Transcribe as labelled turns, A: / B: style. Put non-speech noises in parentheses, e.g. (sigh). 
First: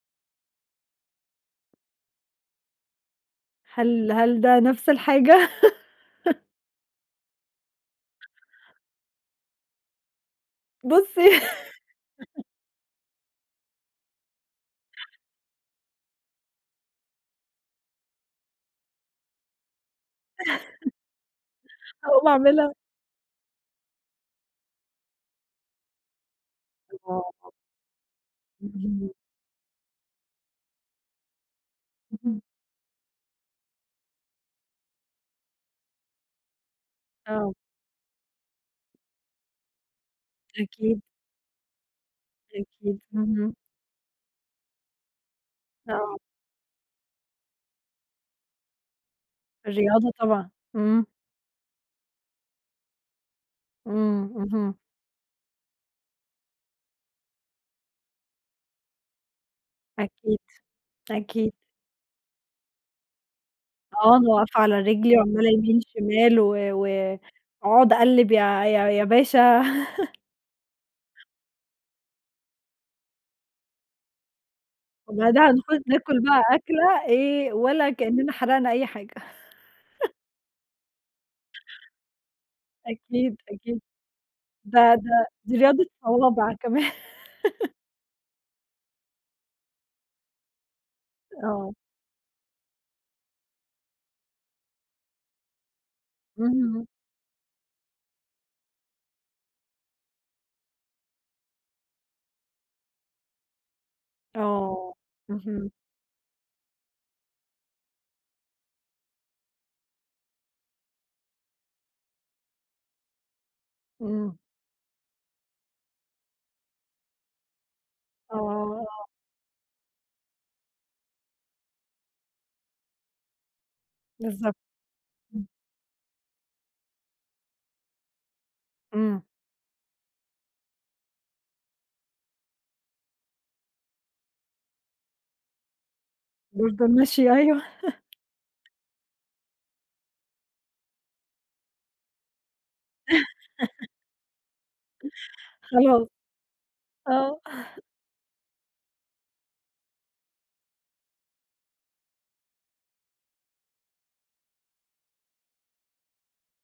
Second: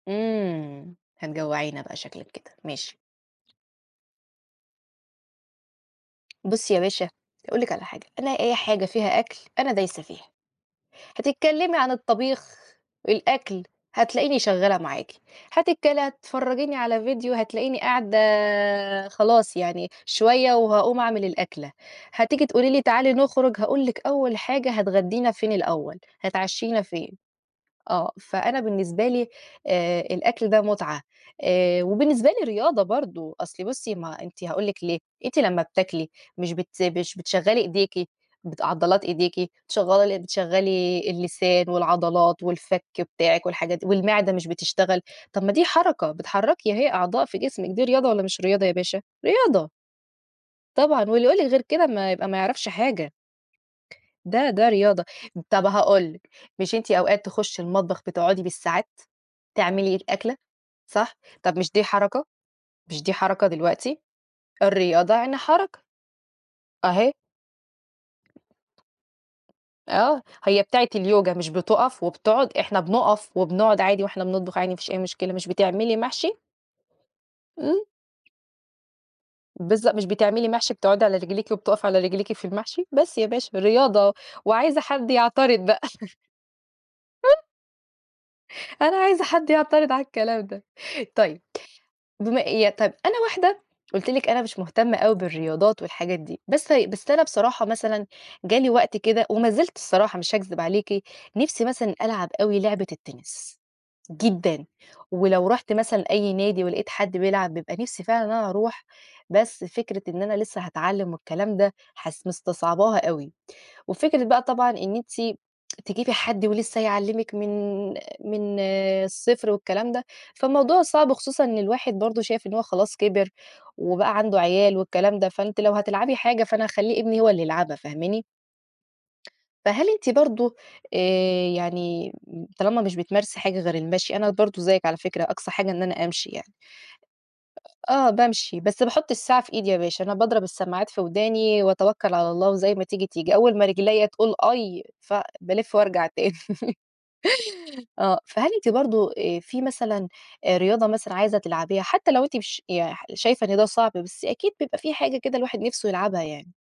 A: إمم. هتجوَّعينا بقى شكلِك كده ماشي.
B: هل هل ده نفس الحاجة؟ (chuckles)
A: بُصّي يا باشا هاقول لِك على حاجة، أنا أي حاجة فيها أكل أنا دايسة فيها.
B: بُصّي
A: هتتكلّمي عن
B: (chuckles)
A: الطَبيخ، الأكل هتلاقيني شغاّلة معاكِ، هتتكل هتفرَّجيني على فيديو هتلاقيني قاعدة خلاص يعني شوية
B: (chuckles)
A: وهاقوم أعمل الأكلة.
B: أقوم
A: هتيجي تقولي
B: أعملها.
A: لي تعالي نخرُج، هاقول لِك أول حاجة هتغدّينا فين الأول، هتعشّينا فين؟
B: (unintelligible)
A: آه. فأنا بالنسبة
B: (unintelligible)
A: لي آآ الأكل ده مُتعة، آآ وبالنسبة
B: (unintelligible)
A: لي رياضة برضه أصلي بُصّي ما ه أنتِ هاقول لِك ليه، أنتِ لمّا بتاكلي مش بت مش
B: آه.
A: بتشغّلي إيديكِ بت عضلات إيديكِ، شغّال بتشغَّلي
B: أكيد.
A: اللسان والعضلات والفَك
B: أكيد،
A: بتاعِك
B: اهم.
A: والحاجات دي والمِعدة مش بتشتغل، طب ما دي حركة،
B: آه.
A: بتحرّكي أهي أعضاء في جسمك دي رياضة والّا مش رياضة يا باشا؟ رياضة.
B: الرياضة طبعًا.
A: طبعًا.
B: إمم.
A: واللي يقول لِك غير كده ما يبقى ما يعرفش حاجة.
B: إمم،
A: ده ده
B: اهم.
A: رياضة. طب هاقول لِك، مش أنتِ أوقات تخُشّي المطبخ بتقعدي بالساعات تعملي الأكلة
B: أكيد.
A: صح؟
B: أكيد.
A: طب مش دي حركة؟ مش دي حركة دلوقتي؟
B: آه. أنا واقفة على
A: الرياضة
B: رِجلي
A: يعني
B: وعمّالة يمين،
A: حركة.
B: شمال و
A: أهي.
B: و أقعد أقلّب يا يا يا باشا. (chuckles)
A: آه. هي بتاعة اليوجا مش بتُقَف وبتقعد، إحنا بنُقَف وبنقعد عادي وإحنا بنطبخ عادي ما فيش أي مشكلة مش
B: وبعدها نخ
A: بتعملي
B: ناكُل
A: محْشي؟
B: بقى أكلة إيه
A: إمم.
B: ولا كإنّنا حَرقنا أي حاجة.
A: بالضبط. مش
B: (chuckles)
A: بتعملي محْشي بتقعدي على رجليكِ وبتقفي على رجليكِ في المحْشي؟ بس يا
B: أكيد،
A: باشا
B: أكيد.
A: رياضة وعايزة
B: ده
A: حد
B: ده دي
A: يعترض بقى.
B: رياضة
A: (chuckles)
B: صوابع كمان. (laughs)
A: أنا عايزة حد يعترض على الكلام ده. طيب،
B: آه.
A: بما اي طيب، أنا واحدة قُلت لِك أنا مش مُهتمة أوي بالرياضات والحاجات دي، بس
B: إمم.
A: ه بس أنا بصراحة مثلًا جالي وقت كده ومازِلت الصراحة مش هاكذب عليكِ، نِفْسي مثلًا ألعب أوي لعبة التِنِس، جدًا.
B: آه.
A: ولو
B: اهم.
A: رُحت مثلًا أي نادي ولقيت حد بيلعب بيبقى نِفسي فعلًا إن أنا أروح بس فكرة إن أنا لسّه هاتعلّم والكلام ده حس مِستصعَبَاها أوي. وفكرة
B: إمم
A: بقى طبعًا إن أنتِ تجيبي حد ولسّه هيعلِّمِك من من
B: آه.
A: الصفر والكلام ده، فالموضوع صعب خصوصًا إن الواحد برضه شايف إن هو خلاص كِبِر وبقى عنده
B: بالضبط،
A: عيال والكلام ده.
B: إمم.
A: فأنتِ لو هتلعبي حاجة، فأنا هاخلّي ابني هو اللي يلعبها فاهماني؟
B: إمم.
A: فهل أنتِ برضه آآ يعني طالما مش بتمارسي حاجة غير المَشي، أنا برضه زيِّك على فكرة أقصى حاجة إن أنا أمشي يعني.
B: برضه المَشي أيوه.
A: أ آه بامشي. بس باحُط الساعة في إيدي يا باشا. أنا باضرب السماعات في وداني وأتوكّل على الله وزي ما تيجي، تيجي. أول ما
B: (chuckles)
A: رجليّا تقول آي ف بالِف وارجع
B: خلاص.
A: تاني.
B: آه.
A: آه. فهل أنتِ برضه آآ في مثلًا أ رياضة مثلًا عايزة تلعبيها حتّى لو أنتِ مش يح شايفة إن ده صعب بس أكيد بيبقى في حاجة كده الواحد نفسه يلعبها يعني؟